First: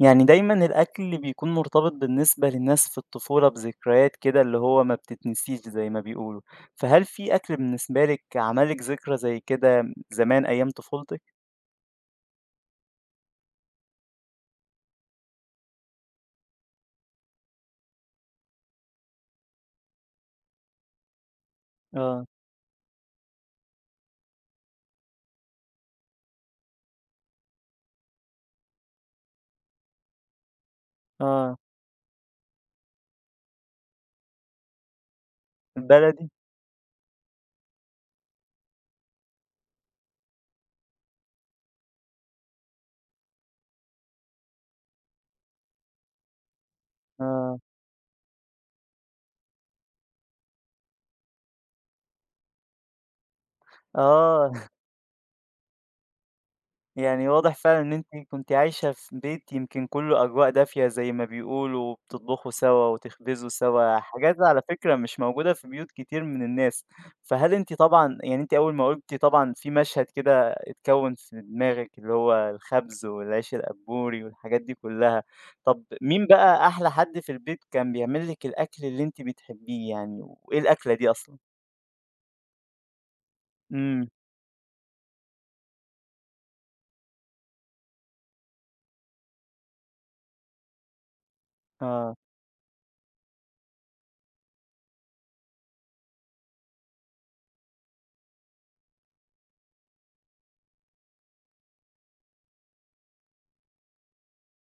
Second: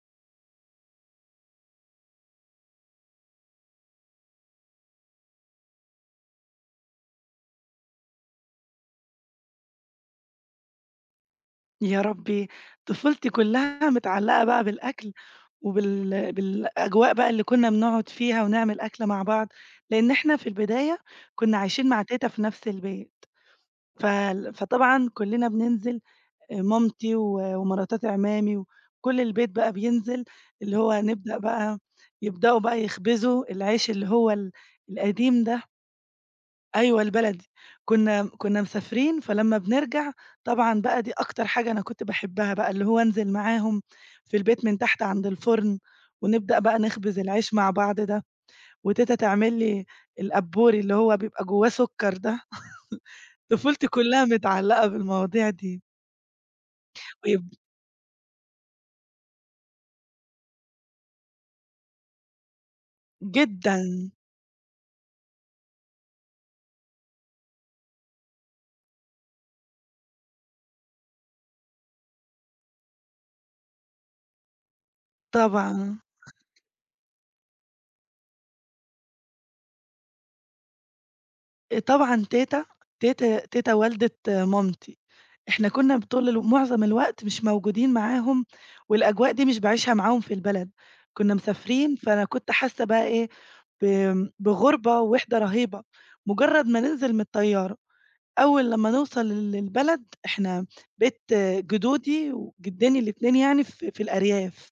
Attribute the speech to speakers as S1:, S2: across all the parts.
S1: يعني دايمًا الأكل بيكون مرتبط بالنسبة للناس في الطفولة بذكريات كده اللي هو ما بتتنسيش زي ما بيقولوا، فهل في أكل بالنسبة لِك عمل لِك ذكرى زي كده م زمان أيام طفولتِك؟
S2: يا ربي، طفولتي كلّها متعلقة بقى بالأكل وبال بالأجواء بقى اللي كنّا بنقعد فيها ونعمل أكل مع بعض، لأن إحنا في البداية كنّا عايشين مع
S1: آه.
S2: تيتا في نَفْس البيت. فال فطبعًا كلّنا بننزل أ مامتي و ومراتات إ عمّامي وكل البيت بقى بينزل اللي هو هنبدأ
S1: آه.
S2: بقى، يبدأوا بقى يخبزوا العيش اللي هو ال القديم ده.
S1: البلدي؟
S2: أيوَه البلدي كنّا م كنّا مسافرين فلمّا بنرجَع طبعًا بقى دي أكتر حاجة أنا كنت باحبها بقى اللي هو أنزِل معاهم في البيت من تحت عَند الفرن. ونبدأ بقى نخبز العيش
S1: آه.
S2: مع بعض ده. وتيتا تعمل لي القبّوري اللي هو بيبقى جواه سكر ده. طفولتي كلّها
S1: آه.
S2: متعلقة بالمواضيع دي.
S1: يعني
S2: ويب
S1: واضح فعلًا إن أنتِ كنتِ عايشة في بيت يمكن كلّه أجواء دافية زي ما بيقولوا وبتطبخوا سوا وتخبزوا سوا،
S2: جدًا.
S1: الحاجات دي على فكرة مش موجودة في بيوت كتير من الناس. فهل أنتِ طبعًا يعني أنتِ أول ما قُلتِ طبعًا في مشهد كده اتكوّن في دماغِك اللي هو الخَبز والعيش القبّوري والحاجات دي كلّها، طَب
S2: طبعًا.
S1: مين بقى أحلى حد في البيت كان بيعمل لِك الأكل اللي أنتِ بتحبيه يعني، وإيه الأكلة دي أصلًا؟
S2: آآ طبعًا تيتة تيت تيتة
S1: إمم.
S2: والدة مامتي. إحنا كنا بطول ال معظم الوقت مش موجودين معاهم والأجواء دي مش باعيشها معاهم في البلد، كنا مسافرين
S1: آه.
S2: فأنا كنت حاسة بقى إيه ب بغربة ووحِدة رهيبة، مجرد ما ننزل من الطيارة، أول لمّا نوصل للبلد إحنا بيت جدودي وجدّيني الاتنين يعني في في الأرياف،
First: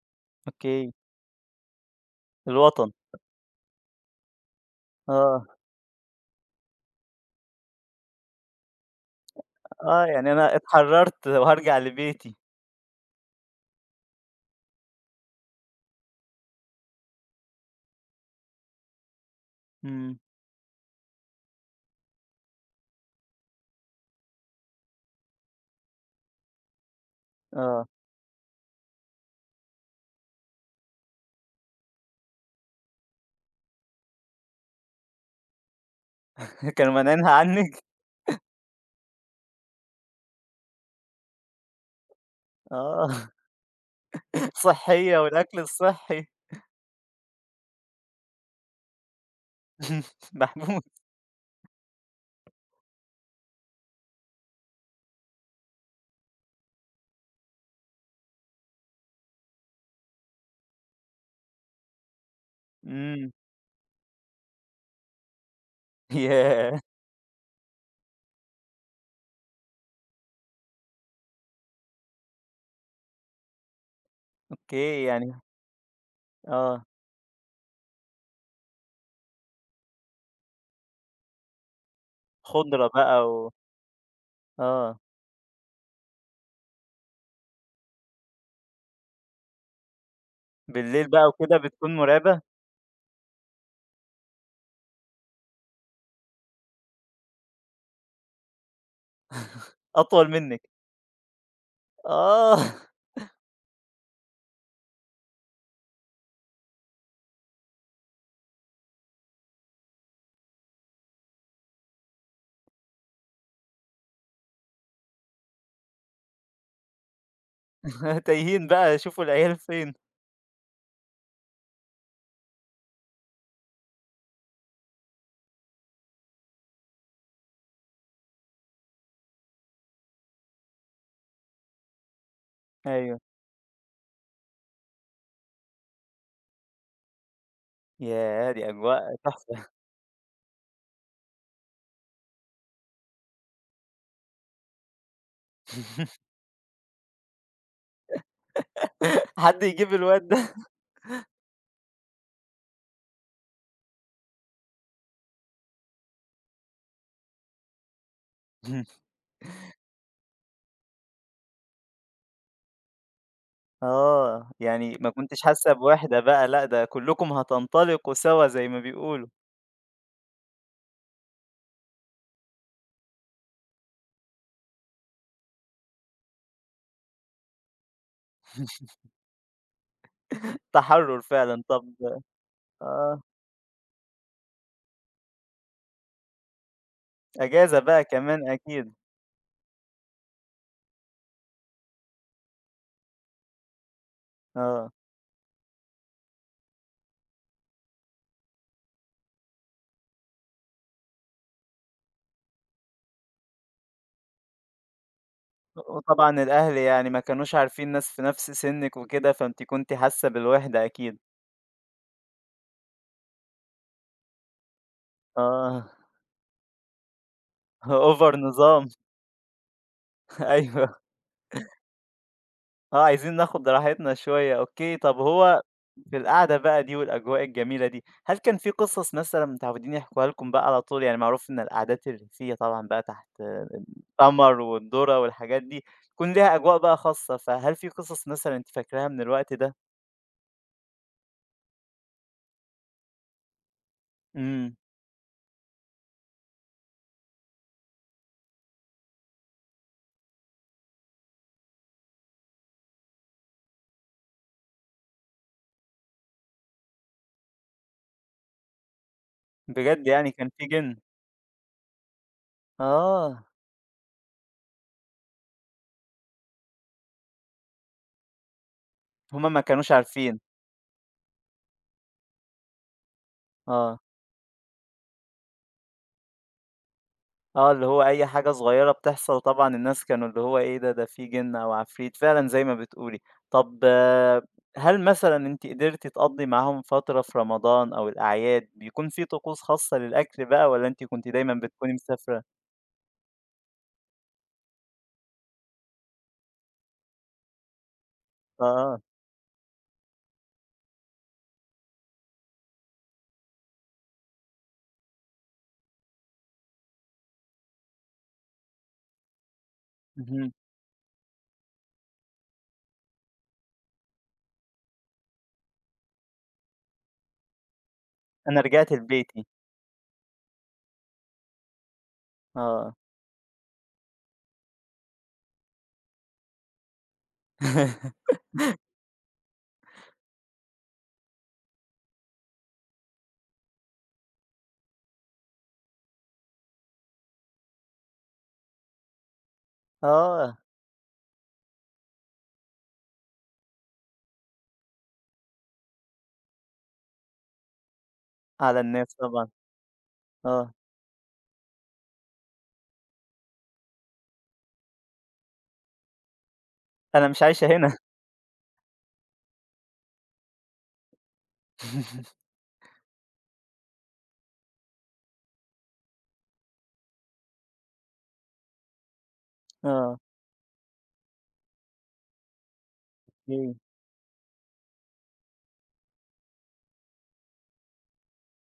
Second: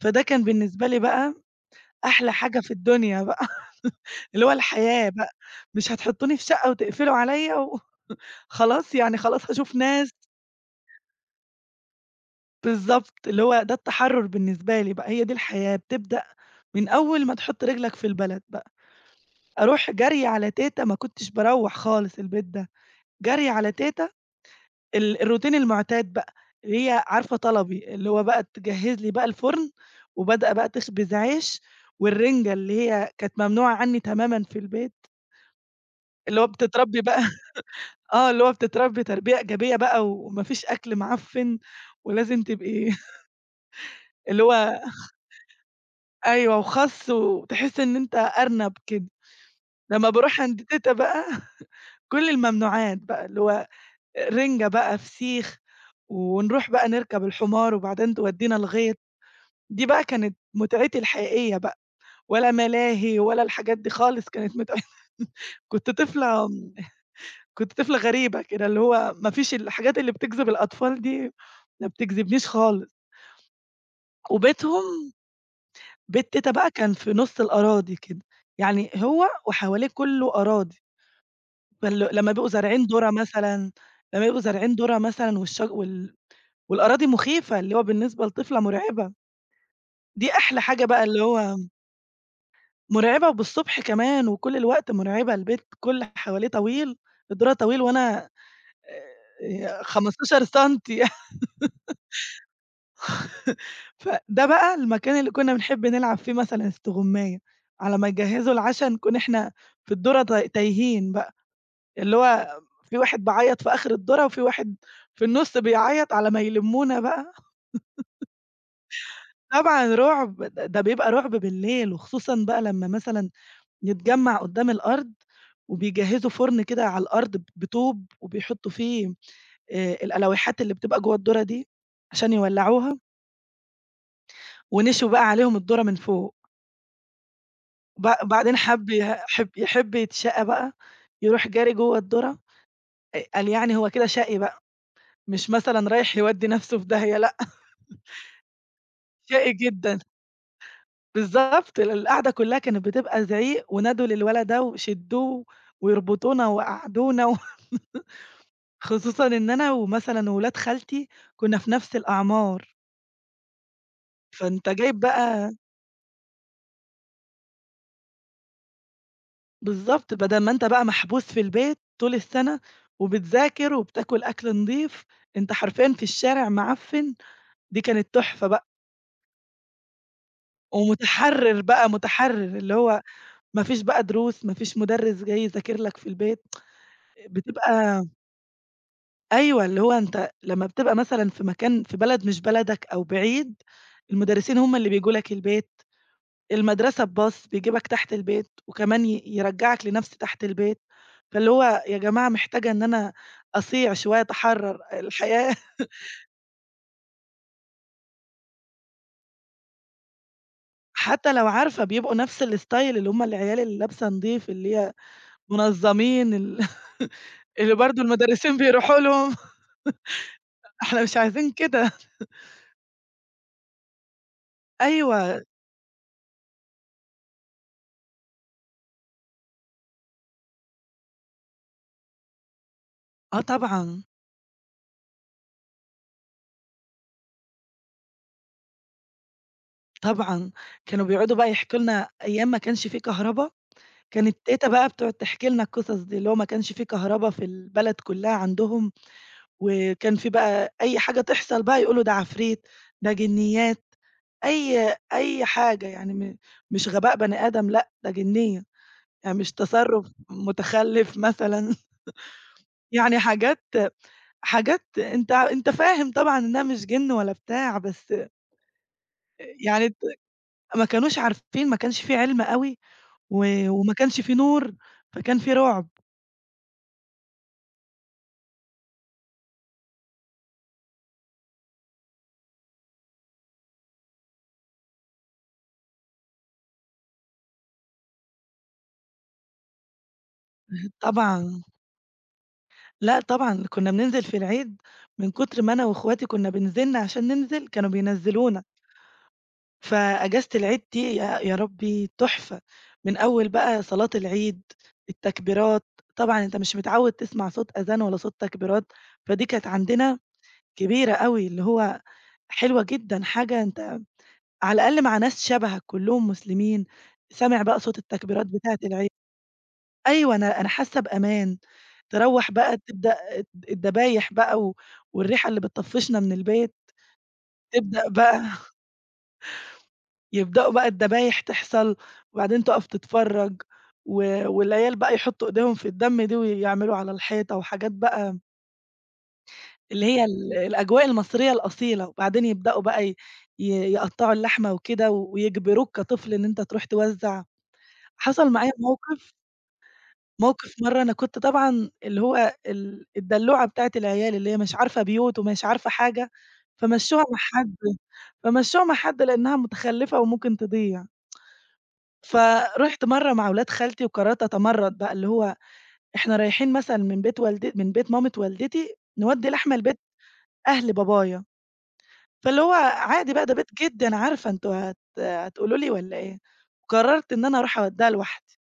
S2: فده كان بالنسبة
S1: أوكي.
S2: لي بقى أحلى حاجة في
S1: الوطن.
S2: الدنيا بقى، اللي هو الحياة بقى،
S1: آه.
S2: مش هتحطوني في شقة وتقفلوا عليّا و خلاص يعني خلاص هاشوف
S1: آه
S2: ناس.
S1: يعني أنا اتحرّرت وهارجع لبيتي.
S2: بالضبط، اللي هو ده التحرر بالنسبة لي بقى هي دي الحياة، بتبدأ من أول ما تحط رجلك في البلد بقى. أروح
S1: إمم.
S2: جري على تيتة ما كنتش باروّح خالص البيت ده. جري على تيتة ال الروتين المعتاد بقى، اللي هي عارفة
S1: آه.
S2: طلبي، اللي هو بقى تجهّز لي بقى الفرن، وبادئة بقى تخبز عيش، والرنجة اللي هي كانت ممنوعة عني تمامًا في البيت. اللي هو
S1: كانوا
S2: بتتربّي بقى
S1: مانعينها عنِك؟
S2: آه، اللي هو بتتربّي تربية إيجابية بقى، وما فيش أكل معفن ولازم تبقي
S1: آه.
S2: اللي هو
S1: صحية والأكل الصحّي.
S2: أيوه، وخس وتحس إن أنت أرنب كده. لمّا باروح عند
S1: محبوس.
S2: تيتة بقى كل الممنوعات بقى اللي هو رِنجة بقى، فسيخ، ونروح بقى نركب الحمار وبعدين تودينا الغيط، دي بقى كانت متعتي الحقيقية بقى، ولا ملاهي
S1: إمم.
S2: ولا الحاجات دي خالص كانت متع كنت طفلة
S1: ياه!
S2: كنت طفلة غريبة كده، اللي هو ما فيش الحاجات اللي بتجذب الأطفال دي، ما بتجذبنيش خالص. وبيتهم،
S1: أوكي يعني
S2: بيت تيتة بقى
S1: آه.
S2: كان في نص الأراضي كده، يعني هو وحواليه كلّه أراضي. فال لمّا بيبقوا زارعين
S1: خضرة
S2: دُره
S1: بقى و
S2: مثلًا، لما بيبقوا زارعين دُره
S1: آه.
S2: مثلًا والشج وال والأراضي مخيفة اللي هو بالنسبة لطفلة مرعبة، دي أحلى حاجة بقى
S1: بالليل
S2: اللي
S1: بقى
S2: هو
S1: وكده بتكون مرعبة؟
S2: مرعبة وبالصبح كمان وكل الوقت مرعبة البيت كل اللي حواليه طويل، الدُرة طويل وأنا آآ،
S1: أطول
S2: 15
S1: منِك.
S2: سنتي
S1: آه.
S2: فده بقى المكان اللي كنا بنحب نلعب فيه مثلًا استغماية، على ما يجهزوا العشا نكون إحنا في الدُرة ت تايهين بقى، اللي هو في واحد بيعيط في آخر الدُرة وفي واحد في النص بيعيط على ما يلمونا بقى.
S1: تايهين بقى شوفوا العيال فين.
S2: طبعًا رعب ده بيبقى رعب بالليل، وخصوصًا بقى لمّا مثلًا نتجمّع قدام الأرض وبيجهزوا فرن كده على الأرض بطوب وبيحطوا فيه آآ الألويحات اللي بتبقى جوا الدُرة دي عشان يولّعوها.
S1: أيوه.
S2: ونشوي بقى عليهم الدُرة من فوق. ب
S1: ياه!
S2: بعدين
S1: دي
S2: حَب ي
S1: أجواء تُحفة.
S2: حَب يحِب يتشاقى بقى يرُوح جاري جوّه الدُرة آآ، قال يعني هو كده شقي بقى. مش مثلًا رايح يودّي نَفسه في داهية، لأ شقى
S1: حد يجيب
S2: جدًا.
S1: الواد ده
S2: بالضبط، ال القعدة كلّها كانت بتبقى زعيق ونادوا للولد ده وشدّوه ويربُطونا ويقعّدونا و خصوصًا إن أنا ومثلًا ولاد خالتي كنا في نَفس الأعمار.
S1: آه،
S2: فأنت جايب
S1: يعني ما كنتيش
S2: بقى
S1: حاسّة بوِحدة بقى، لأ ده كلّكم هتنطلقوا سوا زي ما بيقولوا.
S2: بالضبط، بدَل ما أنت بقى محبوس في البيت طُول السَّنَة، وبتذاكر وبتاكل أكْل نضيف، أنت حرفيًا في الشارع معفِّن، دي كانت تُحفة بقى.
S1: تحرُّر
S2: ومُتحرّر
S1: فعلًا،
S2: بقى،
S1: طَب
S2: مُتحرّراللي هو
S1: آه.
S2: ما فيش بقى دروس، ما فيش مُدرِّس جاي يذاكر لك في البيت
S1: أجازة بقى
S2: بتبقى
S1: كمان أكيد.
S2: أيوه، اللي هو أنت لمّا بتبقى مثلًا في مكان في بلد مش بلدك أو بعيد، المُدرِّسين هُم اللي
S1: آه.
S2: بييجوا لك البيت. المدرَسة بباص يجيبك تحت البيت وكمان ي يرجّعك لنَفس تحت البيت. فاللي هو يا جماعة محتاجة إن أنا أصِيع شوية، أتحرّر، الحياة
S1: وطبعًا الأهل يعني ما كانوش عارفين ناس في نَفس سِنِّك وكده، فأنتِ كنتِ حاسّة بالوِحدة أكيد.
S2: حتى لوعارفة بيبقوا نفس الStyle اللي هُم العيال اللي لابسه نضيف، اللي هي
S1: آه.
S2: منظَّمين ال اللي برضه
S1: Over
S2: المُدرِّسين
S1: نظام.
S2: بيرُوحوا لهم
S1: أيوه.
S2: إحنا مش عايزين كده.
S1: آه، عايزين ناخد راحتنا شوية أوكي، طَب
S2: أيوه.
S1: وهو في القعدة بقى دي والأجواء الجميلة دي، هل كان في قِصص مثلًا متعوّدين يحكُوها لكم بقى على طول؟ يعني معروف إن القعدات الريفيّة طبعًا بقى تحت
S2: آه، طبعًا.
S1: القمر والدُرة والحاجات دي، يكون ليها أجواء بقى خاصة، فهل في قِصص مثلًا أنتِ فاكرها من الوقت ده؟
S2: طبعًا. كانوا بيقعُدوا بقى يحكُوا لنا أيام ما كانش في كهربا. كانت تيتة
S1: إمم.
S2: بقى بتقعُد تحكي لنا القِصص دي. اللي هو ما كانش في كهربا في البلد كلّها عندهم وكان في بقى أي حاجة تحصَل بقى، يقولوا ده عفريت، ده جِنيّات. أي أي حاجة يعني م مش غباء بني آدم، لأ، ده جِنيّة، آآ مش تصرُّف
S1: بجد يعني كان في جِن.
S2: مُتخلِّف مثلًا يعني
S1: آه.
S2: حاجات حاجات أنت أنت فاهم طبعًا إنها مش جِن ولا بتاع، بس آآ
S1: هُم ما
S2: يعني
S1: كانوش
S2: ت
S1: عارفين.
S2: ما كانوش عارفين، ما كانش في عِلم أوي و وما
S1: آه.
S2: كانش في نور، فكان في رُعب.
S1: آه، اللي هو أي حاجة صغيّرة بتحصل طبعًا الناس كانوا اللي هو إيه ده! ده في جن أوعفريت. فعلًا زي ما بتقولي، طَب هل مثلًا أنتِ قدرتِ تقضّي معاهم فترة في رمضان أو الأعياد بيكون في طقوس خاصة للأكل بقى والّا
S2: اهم،
S1: أنتِ كنتِ دايمًا
S2: طبعًا.
S1: بتكوني مسافرة؟
S2: لأ طبعًا، كنا بننزل في العيد من كتر ما أنا وأخواتي كنا بنزِن عشان ننزل كانوا بينزّلونا.
S1: آه.
S2: فأجازة العيد دي يا يا ربي تحفة، من أول بقى صلاة العيد، التكبيرات، طبعًا أنت مش متعود تسمع صوت آذان ولا صوت تكبيرات فدي كانت عندنا
S1: اهم.
S2: كبيرة أوي اللي هو حلوة جدًا، حاجة أنت على الأقل مع ناس شبهك كلهم مسلمين، سامع بقى صوت التكبيرات
S1: أنا
S2: بتاعة
S1: رجعت
S2: العيد.
S1: لبيتي.
S2: أيوه أنا أنا حاسة بأمان. تروّح بقى
S1: آه.
S2: تبدأ الد الدبايح بقى و والريحة اللي بتطفِّشنا من البيت تبدأ بقى. يبدأوا بقى الدبايح تحصل وبعدين تقف تتفرج و والعيال بقى يحطوا ايديهم في الدم دي ويعملوا على الحيطة وحاجات بقى اللي هي ال
S1: آه.
S2: الأجواء المصرية الأصيلة، وبعدين يبدؤوا بقى ي يقطعوا اللحمة وكده ويجبروك كطفل إن أنت تروح توزع، حصل معايا
S1: على الناس
S2: موقف
S1: طبعًا، آه.
S2: موقف مرّة أنا كنت طبعًا اللي هو ال الدلوعة بتاعة العيال اللي هي مش عارفة بيوت ومش عارفة حاجة، فمَشوها
S1: أنا
S2: مع
S1: مش عايشة
S2: حد
S1: هنا.
S2: فمَشوها مع حد لأنها متخلفة وممكن تضيع فرُحت مرّة مع ولاد خالتي وقررت أتمرّد بقى، اللي هو إحنا رايحين مثلًا من بيت والدت من بيت مامت والدتي نوّدي لحمة لبيت
S1: آه.
S2: أهل بابايا، فاللي هو عادي بقى ده بيت
S1: إمم.
S2: جدي أنا عارفة أنتم هت هتقولوا لي والّا إيه؟ قررت إن أنا أروح أودّيها لوحدي،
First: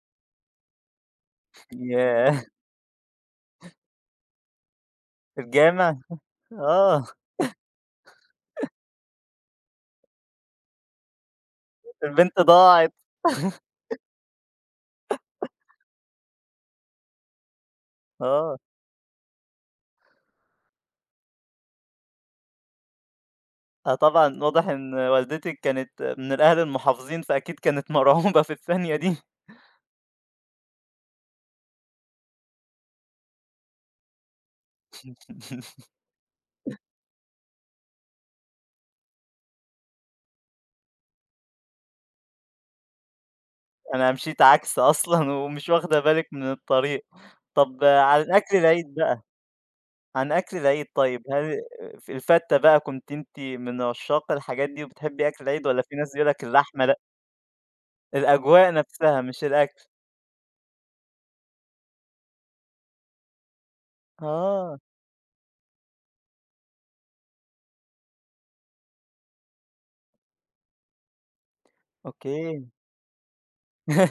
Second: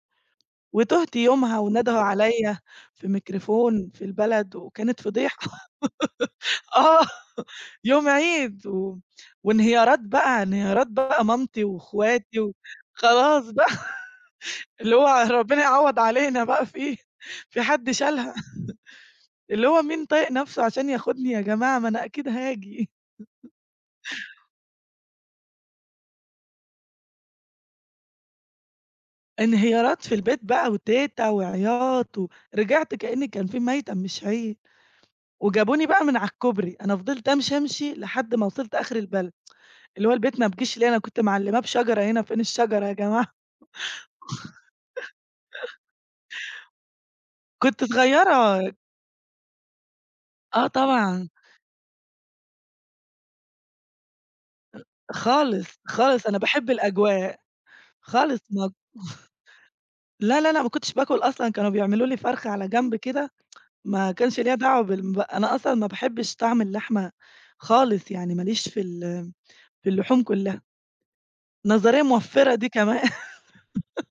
S2: وتُهت يومها وندهوا
S1: ياه!
S2: عليَّ في ميكروفون في البلد وكانت فضيحة
S1: الجامع؟
S2: آه،
S1: آه.
S2: يوم عيد و وانهيارات بقى انهيارات بقى مامتي واخواتي،
S1: البنت ضاعت.
S2: وخلاص بقى اللي هو ربنا يعوض علينا بقى في في حد شالها
S1: آه.
S2: اللي هو مين طايق نفسه عشان ياخدني يا جماعة ما أنا أكيد هاجي.
S1: آه طبعًا، واضح إن والدتِك كانت من الأهل المحافظين، فأكيد كانت مرعوبة في الثانية دي.
S2: انهيارات في البيت بقى وتيتة وعيّاط، ورجعت كأن كان في مَيّتم مش عيد وجابوني بقى من على الكُبري أنا فضلت أمشي، أمشي لحد ما وصلت آخر البلد، اللي هو البيت ما بيجيش ليه أنا كنت معلّماة بشجرة هنا فين الشجرة يا جماعة
S1: أنا مشيت عكس أصلًا ومش واخدة بالِك من الطريق.
S2: كنت
S1: طَب عن الأكل
S2: صغيرة
S1: العيد بقى، عن أكل
S2: آه
S1: العيد طيّب
S2: طبعًا
S1: هل ف الفتّة بقى كنتِ أنتِ من عشّاق الحاجات دي، وبتحبي أكل
S2: خالص،
S1: العيد والّا في ناس
S2: خالص
S1: بيقولوا
S2: أنا
S1: لَك
S2: باحب
S1: اللحمة لأ؟
S2: الأجواء خالص م
S1: الأجواء نفسها مش الأكل.
S2: لا، لا، لا، ما كنتش باكل أصلًا، كانوا بيعملوا لي فرخة على جنب كده ما كانش ليّا
S1: آه.
S2: دعوة بال ب أنا أصلًا ما باحبش طعم اللحمة خالص يعني ما ليش في ال في اللحوم كلّها. نظرية موّفرة دي
S1: أوكي.
S2: كمان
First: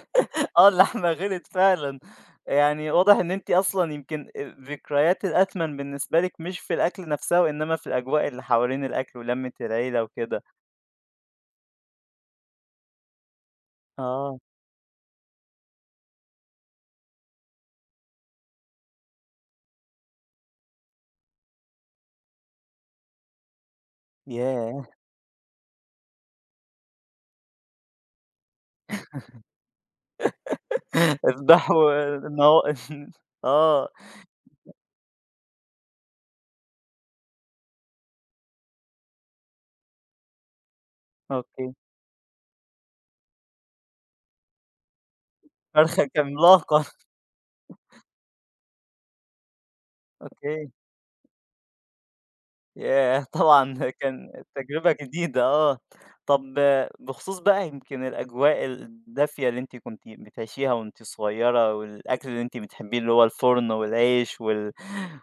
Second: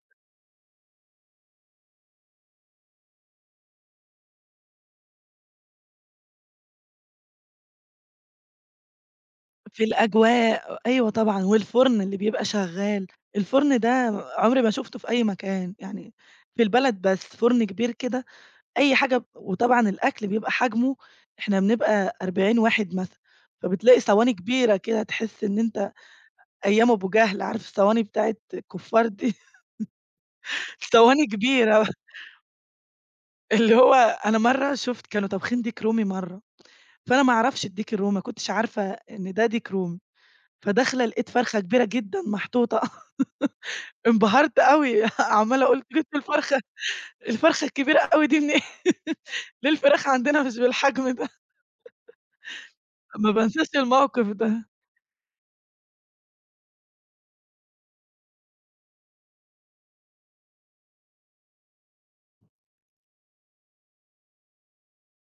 S1: آه اللحمة غليّت فعلًا. يعني واضح إن أنتِ أصلًا يمكن الذكريات الأثمن بالنسبة لِك مش في الأكلة نفسها وإنما في الأجواء اللي حوالين الأكل ولمّة
S2: في
S1: العيلة وكده
S2: الأجواء، أيوه طبعًا والفرن اللي بيبقى شغّال، الفرن ده
S1: آه.
S2: عمري ما شُفته في أي مكان، يعني في البلد بس فرن كبير كده أي حاجة ب وطبعًا الأكل بيبقى حجمه إحنا بنبقى 40 واحد مثلًا، فبتلاقي صواني كبيرة
S1: ياه!
S2: كده تحسّ إن أنت أيام أبو جهل عارف الصواني بتاعة الكفّار دي، صواني كبيرة.
S1: افضحوا النها
S2: اللي
S1: آه.
S2: هو أنا مرّة شُفت كانوا طابخين ديك رومي مرّة، فأنا ما أعرفش الديك الرومي ما كنتش عارفة إن ده ديك رومي، فداخلة لقِيت فرخة
S1: أوكي.
S2: كبيرة جدًا محطوطة إنبهرت أوي عمّالة أقول أنتم
S1: فرخة
S2: جيبتوا الفرخة
S1: عملاقة.
S2: الفرخة الكبيرة أوي دي منين؟ ليه الفراخ عندنا مش
S1: أوكي
S2: بالحجم ده؟
S1: ياه!
S2: ما بانساش
S1: طبعًا ده
S2: الموقف
S1: كان
S2: ده.
S1: تجربة جديدة آه. طَب بخصوص بقى يمكن الأجواء الدافية اللي أنتِ كنتِ بتعيشيها وأنتِ صغيّرة، والأكل اللي أنتِ بتحبيه اللي هو الفرن والعيش وال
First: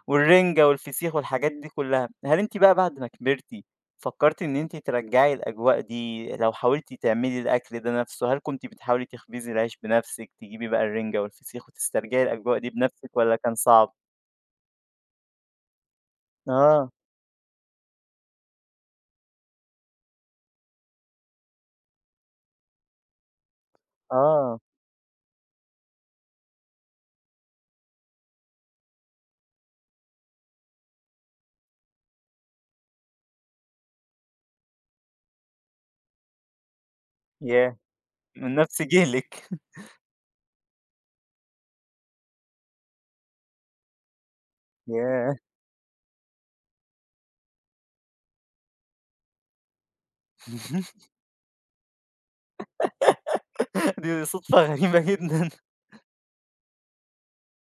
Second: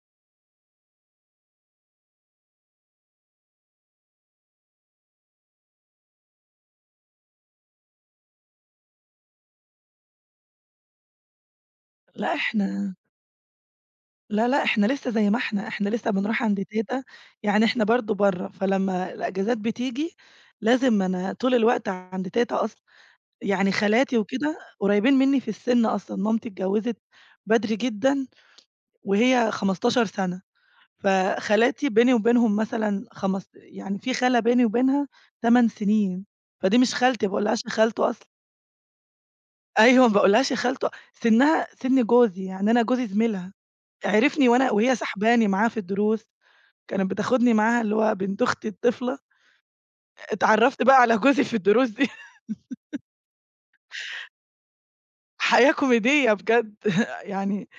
S1: والرِنجة والفسيخ والحاجات دي كلّها، هل أنتِ بقى بعد ما كبرتي، فكرتِ إن أنتِ ترجَّعي الأجواء دي لو حاولتِ تعملي الأكل ده نفسه، هل كنتِ بتحاولي تخبزّي العيش بنفسِك، تجيبي بقى الرنجة والفسيخ وتسترجعي
S2: لأ
S1: الأجواء دي
S2: إحنا
S1: بنفسِك والّا كان صعب؟
S2: لا لأ، إحنا لسّه زي ما إحنا. إحنا لسّه بنروح عند
S1: آه.
S2: تيتة يعني إحنا برضه برّا فلمّا الأجازات بتيجي لازم أنا طول الوقت عند تيتة أصلًا، يعني خالاتي وكده
S1: آه.
S2: قريبين مني في السن أصلًا، مامتي اتجوزت بدري جدًا وهي 15 سنة فخالاتي بيني وبينهم مثلًا خمست يعني في خالة بيني وبينها 8 سنين، فدي مش خالتي ما باقولهاش يا
S1: ياه!
S2: خالتو أصلًا.
S1: من نفْس جيلِك.
S2: أيوه، ما باقولهاش يا خالتو سِنّها سِن جوزي يعني أنا جوزي زميلها، عِرفني وأنا وهي
S1: ياه!
S2: ساحباني معاها في الدروس كانت بتاخدني معاها اللي هو بنت أختي الطِفلة. اتعرّفت بقى على جوزي في الدروس دي.
S1: دي صدفة غريبة جدًا.
S2: حياة كوميدية بجد يعني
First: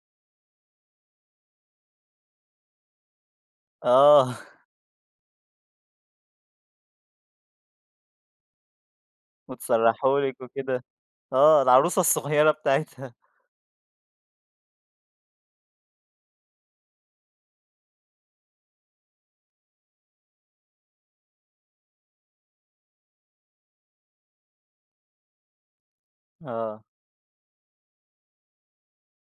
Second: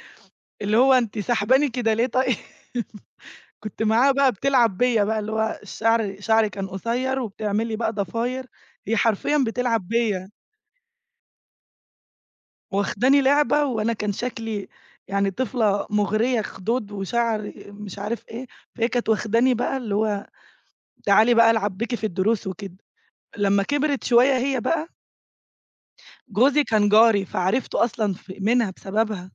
S2: اللي هو أنتِ ساحباني كده ليه طيب؟ كنت معاها بقى
S1: آه.
S2: بتلعب بيّا بقى اللي هو شعري شعري كان قصير وبتعمل لي بقى ضفاير هي حرفيًا بتلعب
S1: وتسرّحه
S2: بيّا.
S1: لِك وكده. آه، العروسة الصغيّرة بتاعتها.
S2: واخداني لعبة وأنا كان شكلي يعني طِفلة مُغريّة، خدود وشعر مش عارف إيه فهي كانت واخداني بقى اللي هو تعالِي بقى العب بيكِ في الدروس وكده. لمّا كبرت شوية هي بقى جوزي
S1: آه.
S2: كان جاري، فعرِفته أصلًا في منها بسببها.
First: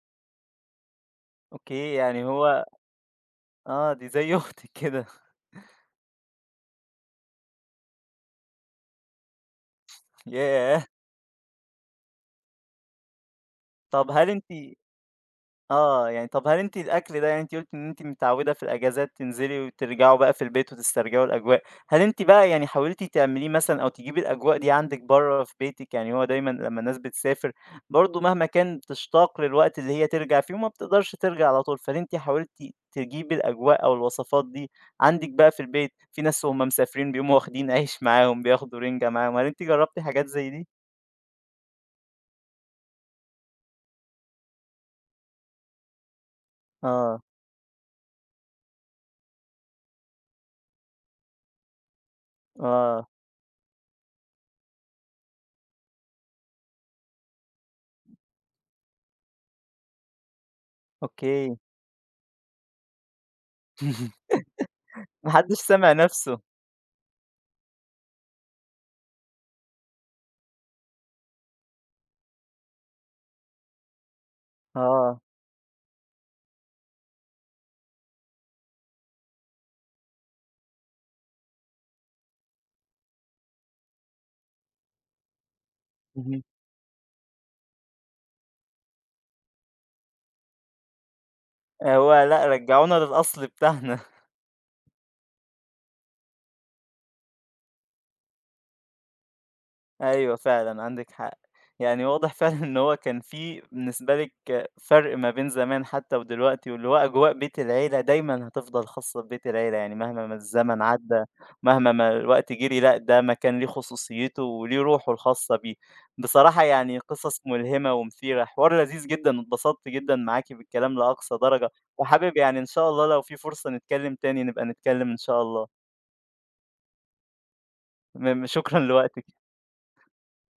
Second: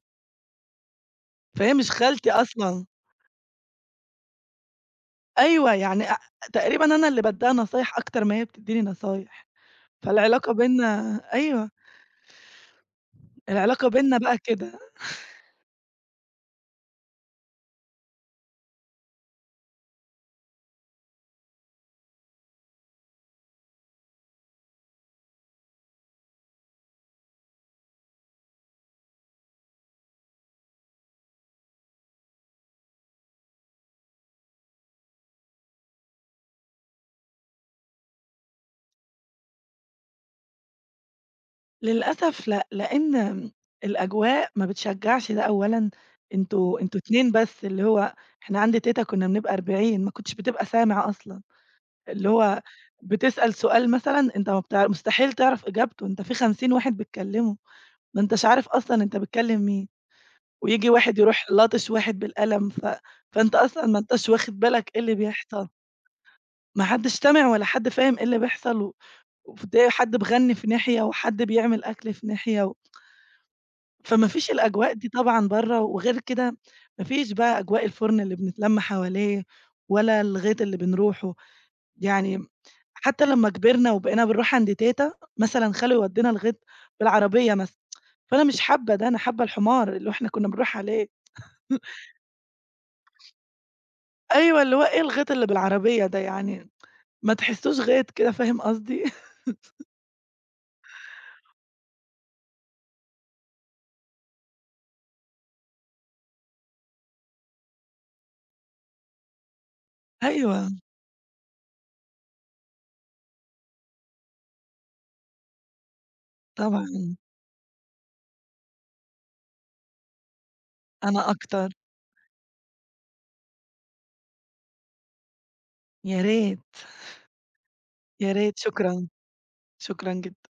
S2: فهي مش
S1: أوكي، يعني
S2: خالتي
S1: هو
S2: أصلًا.
S1: آه، دي زي أختِك كده.
S2: أيوه يعني أ أ تقريبًا أنا اللي بادّيها نصايح أكتر ما هي بتدّيني نصايح. فالعلاقة
S1: ياه!
S2: بيننا أيوه. العلاقة
S1: طَب
S2: بيننا
S1: هل
S2: بقى
S1: أنتِ
S2: كده.
S1: آه، يعني طَب هل أنتِ الأكل ده يعني أنتِ قُلتِ إن أنتِ متعوّدة في الإجازات تنزِلي وترجَعوا بقى في البيت وتسترجِعوا الأجواء، هل أنتِ بقى يعني حاولتِ تعمليه مثلًا أو تجيبي الأجواء دي عندِك برّه في بيتِك، يعني هو دايمًا لمّا الناس بتسافر برضه مهما كان بتشتاق للوقت اللي هي ترجَع فيه وما بتقدَرش ترجَع على طول، فهل أنتِ حاولتِ تجيبي الأجواء أو الوصفات دي عندِك بقى في البيت، في ناس وهُم مسافرين بيقوموا واخدين عيش معاهم، بياخدوا رِنجة معاهم، هل أنتِ جرّبتِ حاجات زي دي؟
S2: للأسف لأ، لأن الأجواء ما بتشجّعش ده أولًا، أنتم أنتم
S1: آه.
S2: اتنين بس اللي هو إحنا عند تيتة كنا بنبقى 40 ما كنتش بتبقى سامع أصلًا، اللي هو
S1: آه.
S2: بتسأل سؤال مثلًا أنت مبتع مستحيل تعرَف إجابته، أنت في 50 واحد بيتكلّموا، ما أنتاش عارف أصلًا أنت بتكلّم مين، وييجي واحد يرُوح
S1: أوكي.
S2: لاطش واحد بالقلم ف فأنت أصلًا ما أنتاش واخِد بالك إيه اللي
S1: ما حدّش
S2: بيحصَل.
S1: سامع نَفسه.
S2: ما حدّش سامع ولا حد فاهم إيه اللي بيحصَل و وفدِيّة حد بيغنّي في ناحية وحد بيعمل أكْل في ناحية و فما فيش الأجواء دي
S1: آه.
S2: طبعًا برّه وغير كده ما فيش بقى أجواء الفُرن اللي بنتلم حواليه ولا الغيط اللي بنرُوحه. يعني حتى لمّا كبِرنا وبقينا بنرُوح عند تيتة، مثلًا خالو يودّينا
S1: اهم.
S2: الغيط بالعربية مثلًا فأنا مش حابّة ده، أنا حابّة الحمار اللي إحنا كنا بنرُوح عليه
S1: آآ هو لأ، رجّعونا للأصل بتاعنا
S2: أيوه، اللي هو إيه الغيط اللي بالعربية ده يعني، ما تحسّوش غيط كده فاهم قصدي؟
S1: أيوه فعلًا عندِك حق. يعني واضح فعلًا إن هو كان في بالنسبة لِك فرْق ما بين زمان حتى ودلوقتي واللي هو أجواء بيت العيلة دايمًا هتفضَل خاصّة ببيت العيلة، يعني مهما ما
S2: أيوه.
S1: الزمن عدّى مهما ما الوقت جرِي، لأ ده مكان ليه خصوصيّته وليه رُوحه الخاصة بيه. بصراحة يعني
S2: طبعًا.
S1: قِصص ملهِمة ومثيرة، حوار لذيذ جدًا، اتبسطت جدًا معاكِ بالكلام
S2: أنا
S1: لأقصى
S2: أكتر.
S1: درجة وحابب يعني إن شاء الله لو في فرصة نتكلّم تاني نبقى نتكلّم إن شاء الله.
S2: يا ريت. يا
S1: تمام
S2: ريت،
S1: شكرًا
S2: شكرًا.
S1: لوقتِك.
S2: شكرًا جدًا.